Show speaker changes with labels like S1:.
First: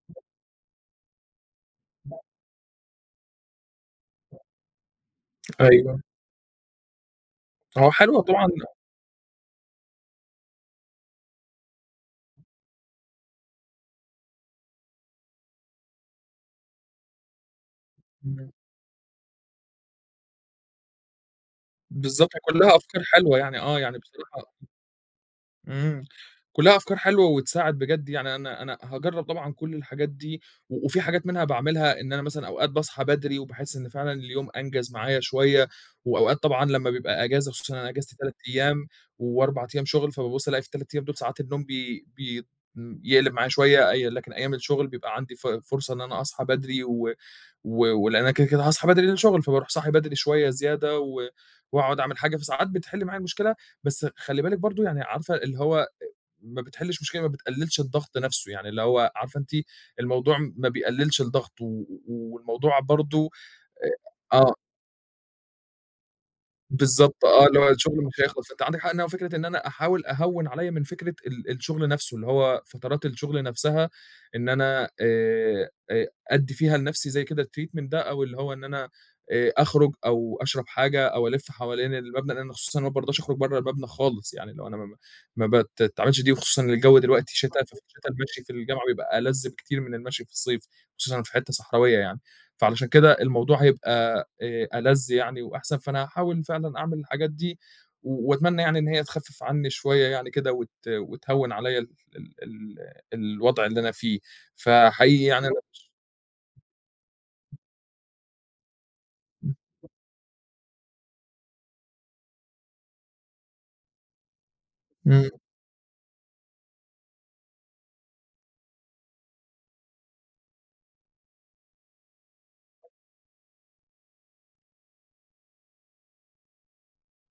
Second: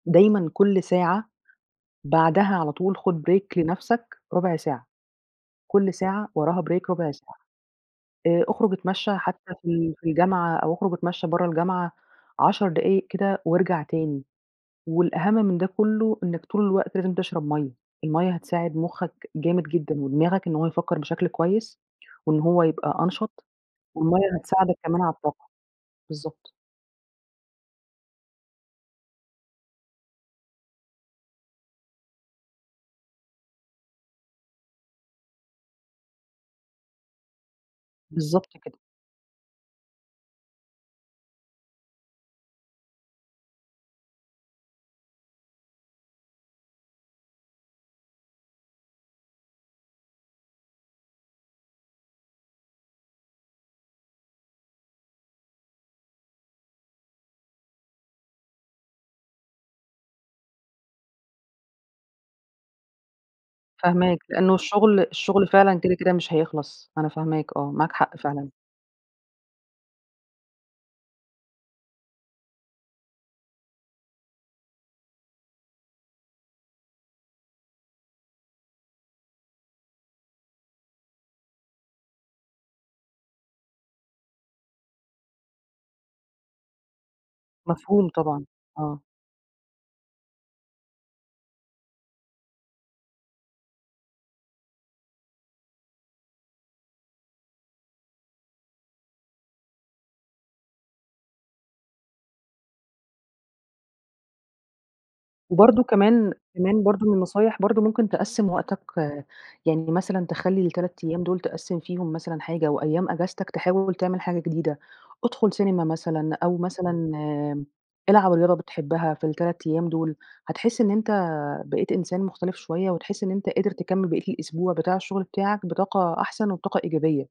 S1: دايمًا كلّ ساعة بعدها على طول خُد break لنفْسك رُبع ساعة، كلّ
S2: أيوه.
S1: ساعة وراها break رُبع ساعة
S2: آه، حلوة
S1: آآ،
S2: طبعًا
S1: أخرُج أتمشّى حتى في ال في الجامعة أو أخرُج أتمشّى برّه الجامعة 10 دقايق كده وارجَع تاني، والأهم من ده كلّه إنك طول الوقت لازم تشرَب مَيّة، المَيّة
S2: [unintelligible]
S1: هتساعد مُخّك جامد جدًا ودماغك إن هو يفكّر بشكل كويس
S2: بالضبط، هي
S1: وإن هو
S2: كلّها
S1: يبقى
S2: أفكار حلوة
S1: أنشَط
S2: يعني، آه يعني
S1: والمَيّه
S2: بصراحة
S1: هتساعدك كمان على الطاقة،
S2: إمم
S1: بالضبط.
S2: كلّها أفكار حلوة وتساعد، بجد يعني أنا أنا هاجرّب طبعًا كلّ الحاجات دي و وفي حاجات منها باعملها إن أنا مثلًا أوقات باصحى بدري وباحس إن فعلًا اليوم أنجز معايا شوية وأوقات طبعًا لمّا بيبقى أجازة خصوصًا إن أنا اجازتي 3
S1: بالضبط كده.
S2: أيام و4 أيام شُغل فبابُص ألاقي في ال3 أيام دول ساعات النوم بي بيت يقلِب معايا شوية، اي لكن أيام الشغل بيبقى عَندي ف فرصة إن أنا أصحى بدري و و ولأن أنا كده، كده هاصحى بدري لأن ده شُغل فبارُوح صاحي بدري شوية زيادة و وأقعُد أعمل حاجة، فساعات بتحِل معايا المشكلة، بس خلّي بالِك برضه، يعني عارفة اللي هو أ ما بتحلّش مشكلة، ما بتقلّلش الضغط نفْسه يعني، اللي هو عارفة أنتِ الموضوع ما بيقلّلش الضغط و والموضوع برضه
S1: فاهماك،
S2: أ آه.
S1: لأنه الشغل الشغل فعلًا كده، كده مش هيخلَص، أنا
S2: بالضبط
S1: فاهماك
S2: آه، اللي هو
S1: آه، معاك
S2: الشغل
S1: حق
S2: مش هيخلَص
S1: فعلًا.
S2: أنتِ عَندِك حق إنها فكرة إن أنا أحاول أهوّن عليَّ من فكرة ال الشغل نفْسه، اللي هو فترات الشغل نفْسها إن أنا آآ آآ أدّي فيها لنفْسي زي كده الtreatment ده أو اللي هو إن أنا آآ، أخرُج أو أشرَب حاجة أو ألِف حوالين المبنى لأن خصوصًا ما بارضاش أخرُج برّه المبنى خالص، يعني لو أنا ما ما بتتعملش دي وخصوصًا الجو دلوقتي شِتا ففي الشِّتا
S1: مفهوم
S2: المشي
S1: طبعًا،
S2: في الجامعة
S1: آه.
S2: بيبقى ألَذ بكتير من المشي في الصيف وخصوصًا في حِتّه صحراوية يعني، فعلشان كده الموضوع هيبقى آآ ألَذ يعني وأحسن، فأنا هاحاول فعلًا أعمِل الحاجات دي و وأتمنّى يعني إن هي تخفِّف عنّي شوية يعني كده وت وتهوّن عليَّ ال ال ال الوضْع اللي أنا فيه، فحقيقي يعني أنا باش
S1: وبرضه كمان كمان برضه من النصايح برضه ممكن تقسّم وقتك، يعني مثلًا تخلّي ال3 أيام دول تقسّم فيهم مثلًا حاجة وأيام أجازتك تحاول تعمل حاجة جديدة،
S2: إمم.
S1: ادخُل سينما مثلًا أو مثلًا آمم، العب رياضة بتحبها في ال3 أيام دول هتحس إن أنت بقيت إنسان مختلِف شوية، وتحس إن أنت قادر تكمّل بقيّة الأسبوع بتاع الشغل بتاعك بطاقة أحسن وبطاقة إيجابية.